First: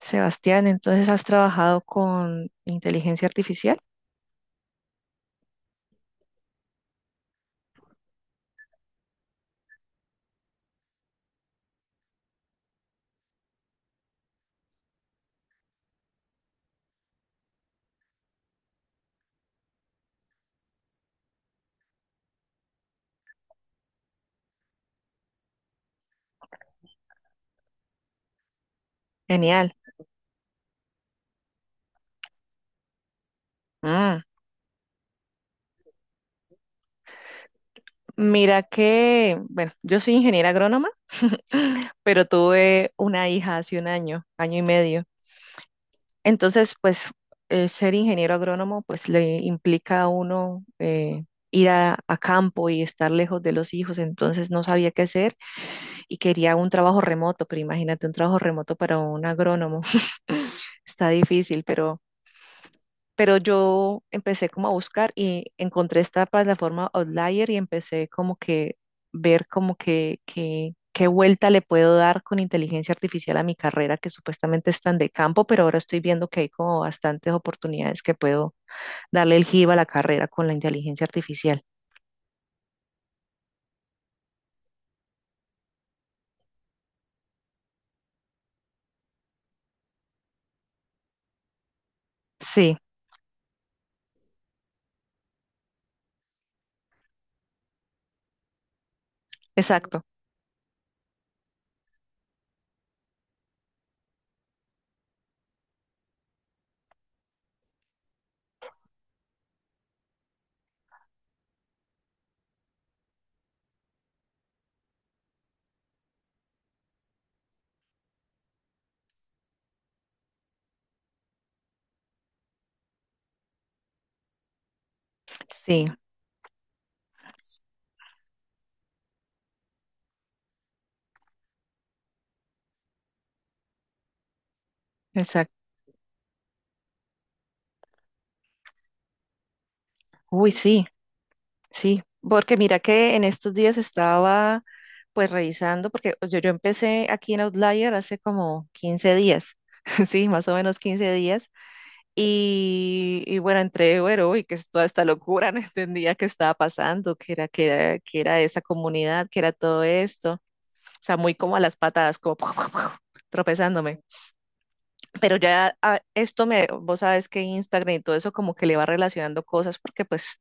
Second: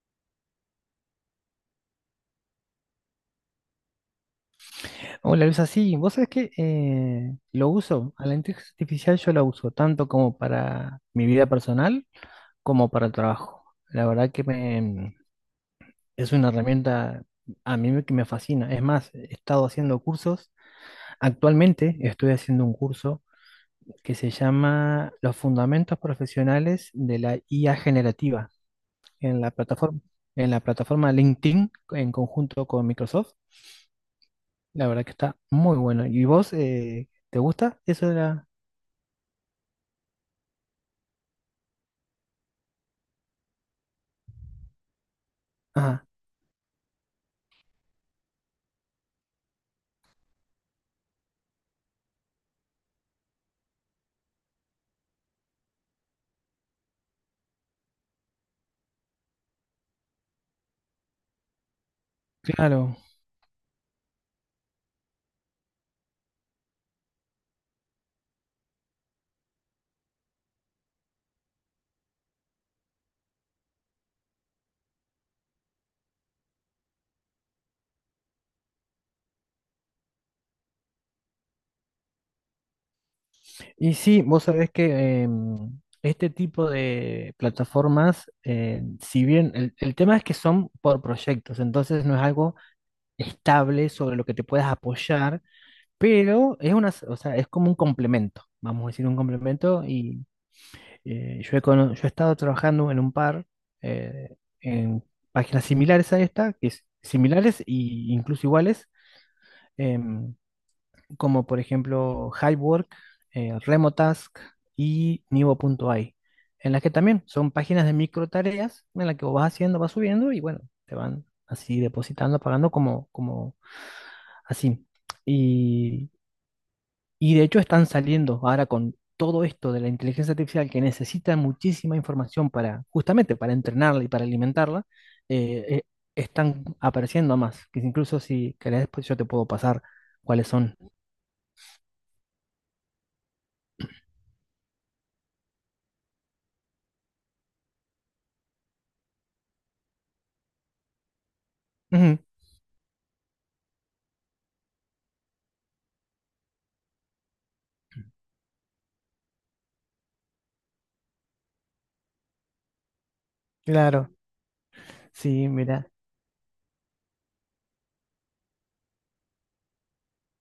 Sebastián, entonces has trabajado con inteligencia artificial. Hola Luisa, sí, vos sabés que lo uso, a la inteligencia artificial yo la uso tanto como para mi vida personal como para el trabajo. La verdad que me, es una herramienta que me fascina. Es más, he estado haciendo cursos. Actualmente estoy haciendo un curso que se llama Los Fundamentos Profesionales de la IA Generativa en la Genial. plataforma, en la plataforma LinkedIn en conjunto con Microsoft. Mm. La verdad que está muy bueno. ¿Y vos te gusta eso? Mira que, bueno, yo soy ingeniera agrónoma pero tuve una hija hace un año, año y medio. Ah, Entonces, pues ser ingeniero agrónomo, pues le implica a uno ir a campo y estar lejos de los hijos. Entonces no sabía qué hacer y quería un trabajo remoto, pero imagínate un trabajo remoto para un agrónomo. Está difícil, pero claro. Yo empecé como a buscar y encontré esta plataforma Outlier y empecé como que ver como que, qué vuelta le puedo dar con inteligencia artificial a mi carrera, que supuestamente es tan de campo, pero ahora estoy viendo que hay como bastantes oportunidades que puedo darle el giro a la carrera con la inteligencia artificial. Y sí, vos sabés que este tipo de plataformas, si bien el tema es que son por proyectos, entonces no es algo Sí, estable sobre lo que te puedas apoyar, pero es una, o sea, es como un complemento, vamos a decir un complemento. exacto. Y yo he estado trabajando en un par en páginas similares a esta, que es similares e incluso iguales. em, Como por ejemplo HiveWork, RemoTask y Nivo.ai, en las que también son páginas de micro tareas en las que vos vas haciendo, vas subiendo y bueno, te van así depositando, pagando como, como así. Sí, Y, y de hecho están saliendo ahora con todo esto de la inteligencia artificial que necesita muchísima información para, justamente para entrenarla y para alimentarla, exacto. eh, eh, están apareciendo más, que incluso si querés, pues yo te puedo pasar cuáles Uy, son. sí. Sí, porque mira que en estos días estaba pues revisando, porque yo empecé aquí en Outlier hace como 15 días, sí, más o menos 15 días, Ujú. Y bueno, entré, bueno, uy, que es toda esta locura, no entendía qué estaba pasando, qué era esa comunidad, qué era todo esto, o sea, muy como a las patadas, como tropezándome. Claro. Pero Sí, ya mira, ah, esto me, vos sabes que Instagram y todo eso como que le va relacionando cosas porque pues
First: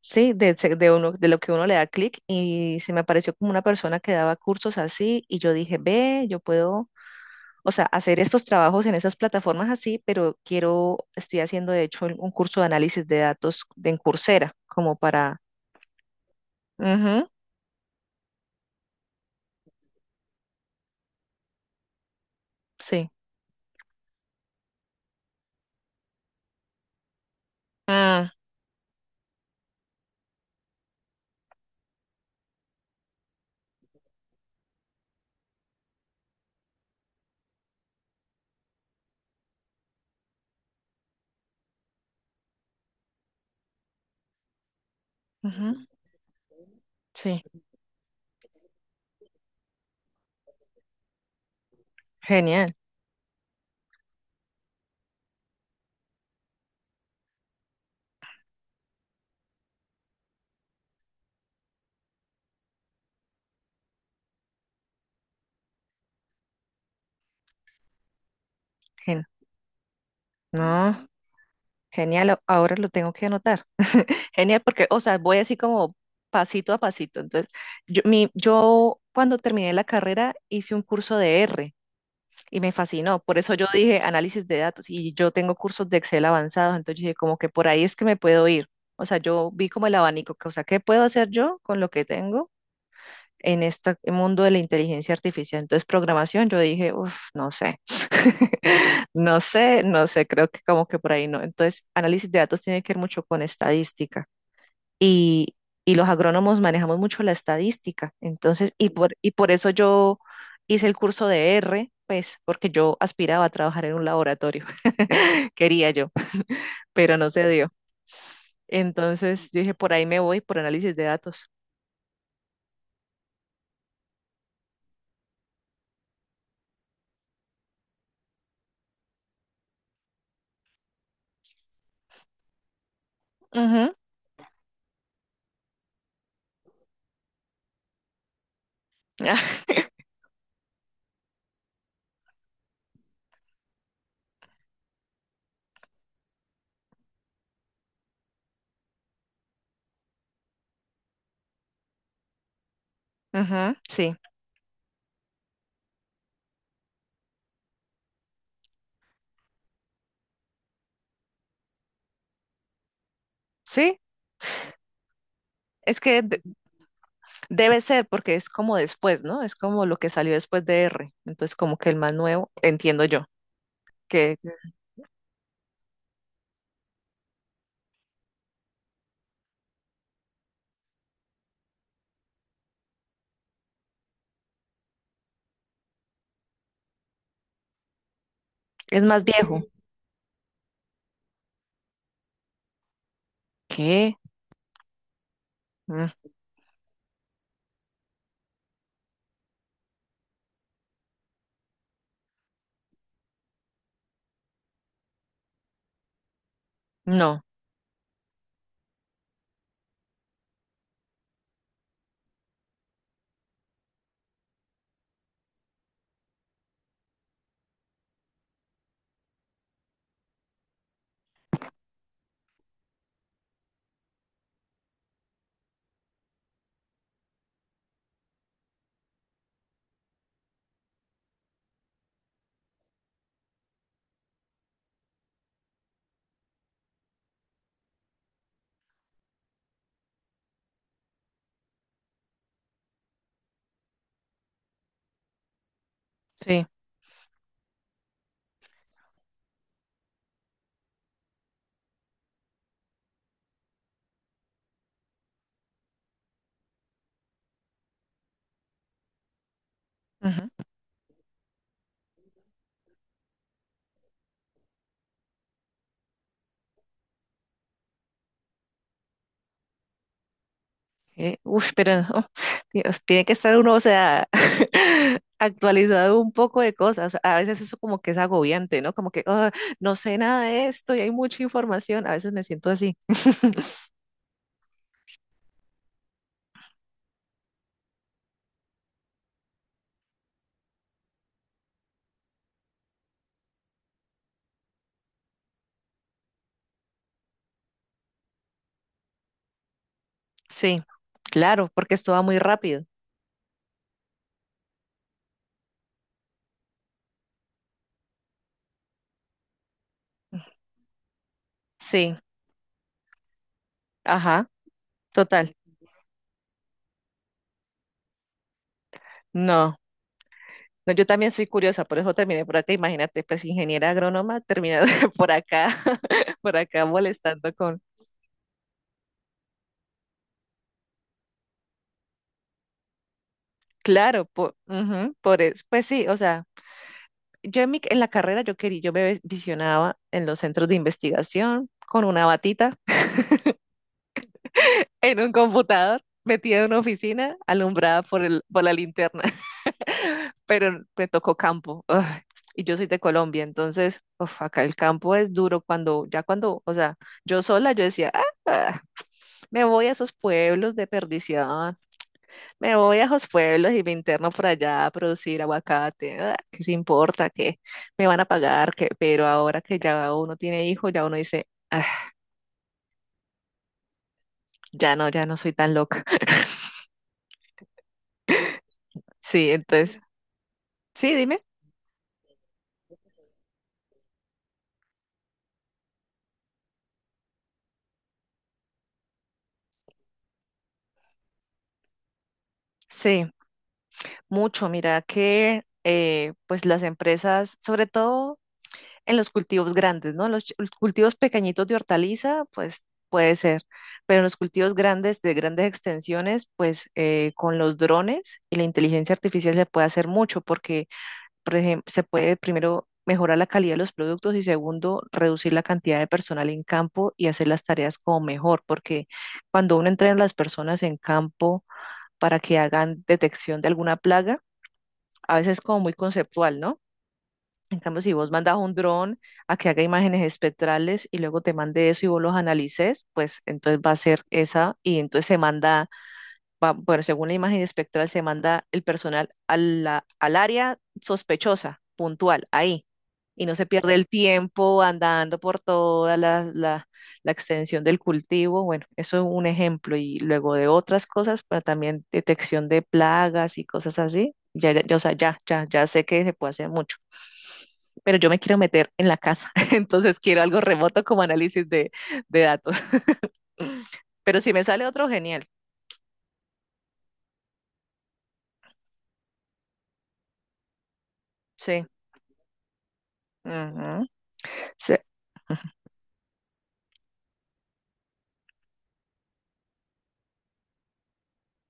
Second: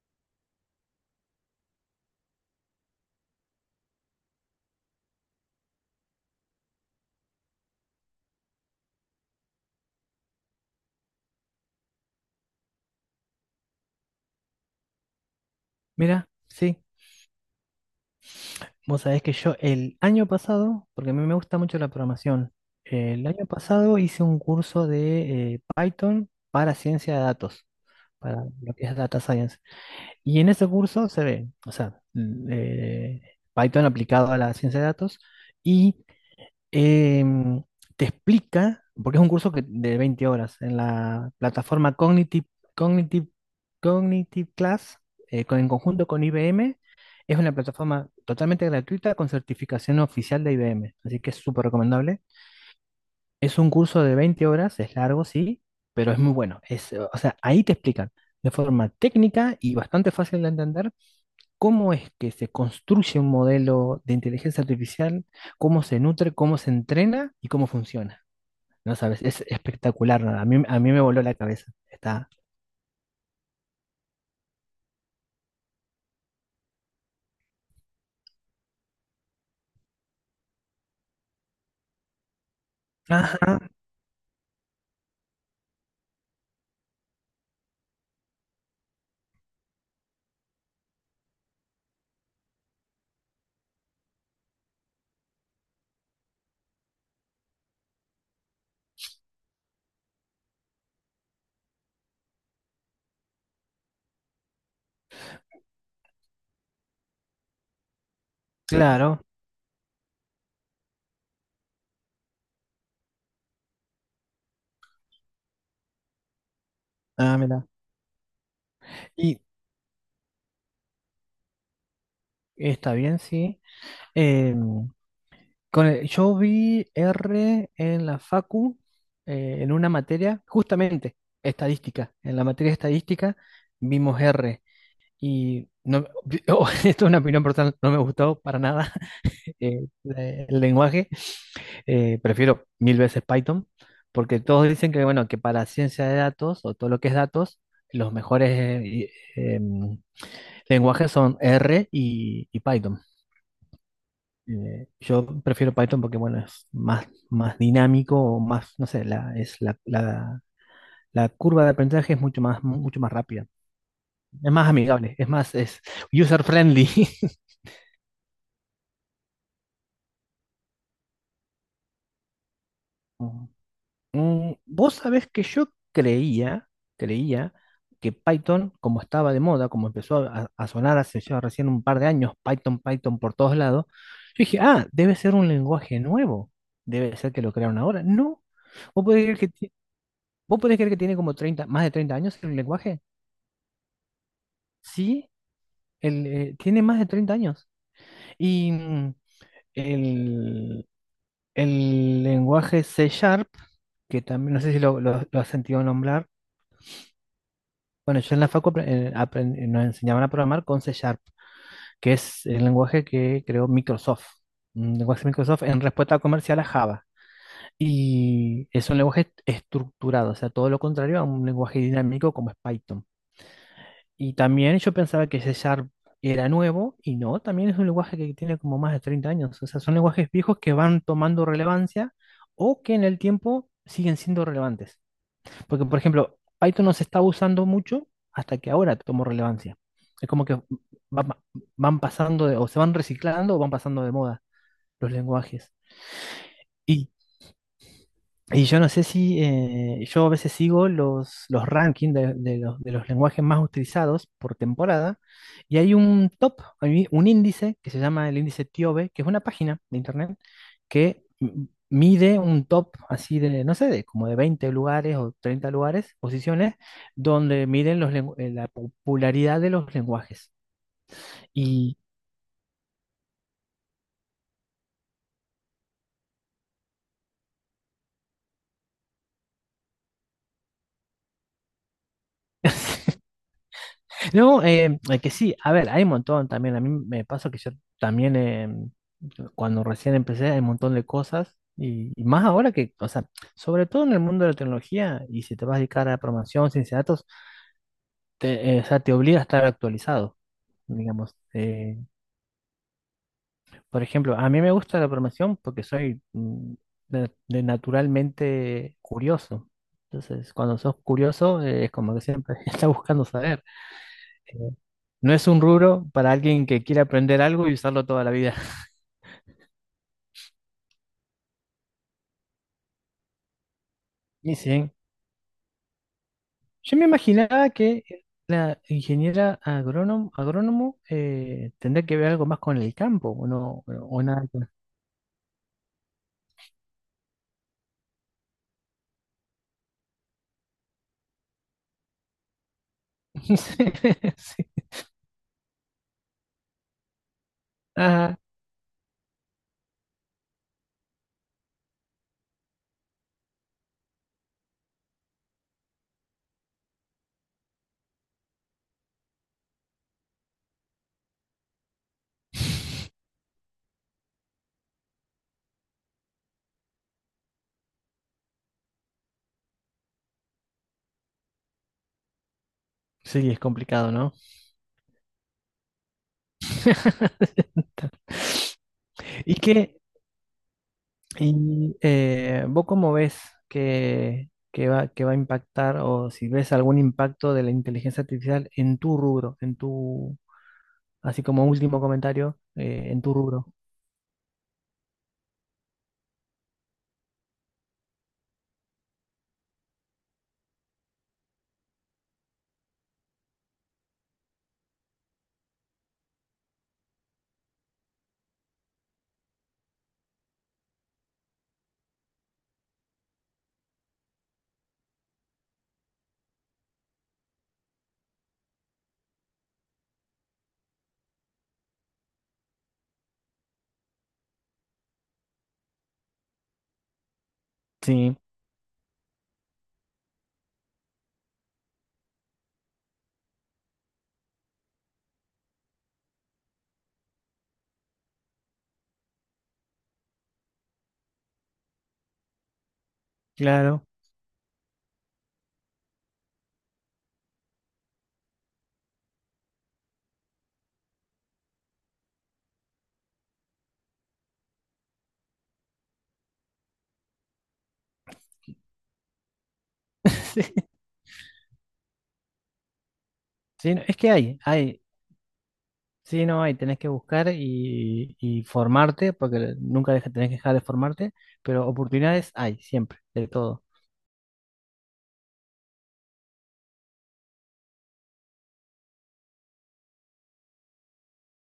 sí, de, de uno, de lo que uno le da clic y se me apareció como una persona que daba cursos así y yo dije, ve, yo puedo, o sea, hacer estos trabajos en esas plataformas así, pero quiero, estoy haciendo de hecho un curso de análisis de datos de en Coursera, como para... mira, sí. Ujú, Vos sabés que yo el año pasado, porque a mí me gusta mucho la programación, sí. el año pasado hice un curso de Python para ciencia de datos, Ah, para lo que es Data Science. Y en ese curso se ve, o sea, Python aplicado a la ciencia de datos y em, te explica, porque es un curso que, de 20 horas en la plataforma Cognitive, Cognitive, Cognitive Class, en ujú, conjunto con IBM. Es sí. una plataforma totalmente gratuita con certificación oficial de IBM, así que es súper recomendable. Genial. Es un curso de 20 horas, es largo, sí, pero es muy bueno. Es, o sea, ahí te explican de forma técnica y bastante fácil de entender cómo es que se construye un modelo de inteligencia artificial, cómo se nutre, cómo se entrena y cómo funciona. No sabes, gen- es espectacular, ¿no? A mí me no, voló la cabeza. Está. genial, ahora lo tengo que anotar. Genial, porque, o sea, voy así como pasito a pasito. Entonces, yo cuando terminé la carrera hice un curso de R, y me fascinó. Por eso Ajá, yo dije análisis de datos y yo tengo cursos de Excel avanzados, entonces dije como que por ahí es que me puedo ir. O sea, yo vi como el abanico, que, o sea, ¿qué puedo hacer yo con lo que tengo en este mundo de la inteligencia artificial? Entonces, programación, yo dije, uff, no sé, no sé, creo que como que por ahí no. Entonces, análisis de datos tiene que ver mucho con estadística y, y los agrónomos manejamos mucho la estadística. Entonces, claro. y por eso yo hice el curso de R, pues, porque yo aspiraba a trabajar en un laboratorio, quería yo, pero no Ah, se mira. dio. Y Entonces, yo dije, por ahí me voy, por análisis de datos. está bien, sí. Eh, yo vi R en la Facu, en una materia, justamente estadística. En la materia de estadística Ujú. vimos R. Y no, esto es una opinión personal, no me gustó para nada. eh, el lenguaje, prefiero mil veces Python, porque todos dicen que, bueno, que para ciencia de datos o todo lo que es datos, los mejores em, lenguajes son R y Python. Ujú, sí, Yo prefiero Python porque, bueno, es más, más dinámico, o más, no sé, la curva de aprendizaje es mucho más rápida. sí, Es más amigable, es más, es es que user friendly. debe ser porque es como después, ¿no? Es como lo que salió después de R. Entonces, como que el más nuevo, entiendo yo, que vos sabés que creía que Python, como estaba de moda, como empezó a sonar hace ya recién un par de años, Python, Python por todos lados, yo dije, ah, debe ser un lenguaje nuevo, debe ser que lo crearon ahora. No, es vos podés más creer que, viejo. ti- vos podés creer que tiene como 30 más de 30 años el lenguaje. ¿Qué? Sí, Mm, tiene más de 30 años. Y el, el lenguaje C Sharp, que también no sé si lo has sentido nombrar. no, Bueno, yo en la facu nos enseñaban a programar con C Sharp, que es el lenguaje que creó Microsoft, un lenguaje de Microsoft en respuesta comercial a Java. Y es un lenguaje estructurado, o sea, todo lo contrario a un lenguaje dinámico como es Python. Y también yo pensaba que C Sharp era nuevo, y no, también es un lenguaje que tiene como más de 30 años. O sea, son lenguajes viejos que van tomando relevancia o que en el tiempo siguen siendo relevantes. Porque, por ejemplo, Python no se está usando mucho hasta que ahora tomó relevancia. Es como que van, van pasando o se van reciclando o van pasando de moda los lenguajes. sí. Y yo no sé si, yo a veces sigo los rankings de los lenguajes más utilizados por temporada, y hay un top, hay un índice que se llama el índice TIOBE, que es una página de internet que mide un top así de, no sé, de como de 20 lugares o 30 lugares, posiciones, donde miden los la popularidad de los lenguajes. Uf, Y pero no, Dios, tiene que estar uno, o sea, actualizado un poco de cosas. A veces eso como que es agobiante, ¿no? Como que "Ah, no sé nada de esto y hay mucha información. A veces me siento así." No, que sí, a ver, hay un montón también. A mí me pasa que yo también, cuando recién empecé, hay un montón de cosas. Y más ahora que, o sea, sobre todo en el mundo de la tecnología, y si te vas a dedicar a programación, ciencia de datos, o sea, te obliga a estar actualizado, Sí, digamos. claro, porque esto va muy rápido. Por ejemplo, a mí me gusta la programación porque soy de naturalmente curioso. Entonces, cuando sos curioso, es como Sí, que siempre estás buscando saber. ajá, Eh, No es total. un rubro para alguien que quiere aprender algo y usarlo toda la vida. No, no, yo también soy curiosa, por eso terminé por acá. Imagínate, pues ingeniera agrónoma Y terminada sí, por acá, por acá yo me molestando imaginaba con. que la ingeniera agrónomo tendría que ver algo más con el campo, o no, o Claro, nada. por, Que- ujú, pues sí, o sea. Yo en la carrera yo quería, yo me visionaba en los centros de investigación con una batita Sí, sí. en un computador, metida en una oficina, alumbrada por Ajá. el, por la linterna, pero me tocó campo. Ugh. Y yo soy de Colombia, entonces, uf, acá el campo es duro cuando, ya cuando, o sea, yo sola, yo decía, "Ah, ah, me voy a esos pueblos de perdición, me voy a los pueblos y me interno por allá a producir aguacate. Ah, ¿qué se importa? ¿Qué me van a pagar? ¿Qué?" Pero ahora que ya uno tiene hijo ya uno dice, "Ah, Sí, es complicado, ¿no? ya no, ya no soy tan loca." Sí, ¿Y qué, entonces, sí, dime. Vos cómo ves que va a impactar o si ves algún impacto de la inteligencia artificial en tu rubro, en tu, así como último comentario, en Sí, tu rubro? mucho. Mira que pues las empresas, sobre todo en los cultivos grandes, ¿no? Los cultivos pequeñitos de hortaliza, pues puede ser, pero en los cultivos grandes de grandes extensiones, pues con los drones y la inteligencia artificial se puede hacer mucho porque, por ejemplo, se puede primero mejorar la calidad de los productos y segundo, reducir la cantidad de personal en campo y hacer las tareas como mejor, porque cuando uno entrena a las personas en campo para que hagan detección de alguna plaga, a veces es como muy conceptual, ¿no? En cambio, si vos Sí. mandas un dron a que haga imágenes espectrales y luego te mande eso y vos los analices, pues entonces va a ser esa y entonces se manda bueno, según la imagen espectral, se manda el personal a al área sospechosa, puntual, ahí. Y no se pierde el Claro. tiempo andando por toda la extensión del cultivo. Bueno, eso es un ejemplo. Y luego de otras cosas, pero también detección de plagas y cosas así. Ya, ya, o sea, ya, ya, ya sé que se puede hacer mucho. Pero yo me quiero meter en la casa. Entonces quiero algo Sí, remoto como análisis de datos. sí, no, es que Pero si hay, me sale hay, otro, genial. sí, no hay, tenés que buscar y formarte, porque nunca tenés que dejar de formarte, Sí. pero oportunidades hay siempre, de todo. Ujú. Se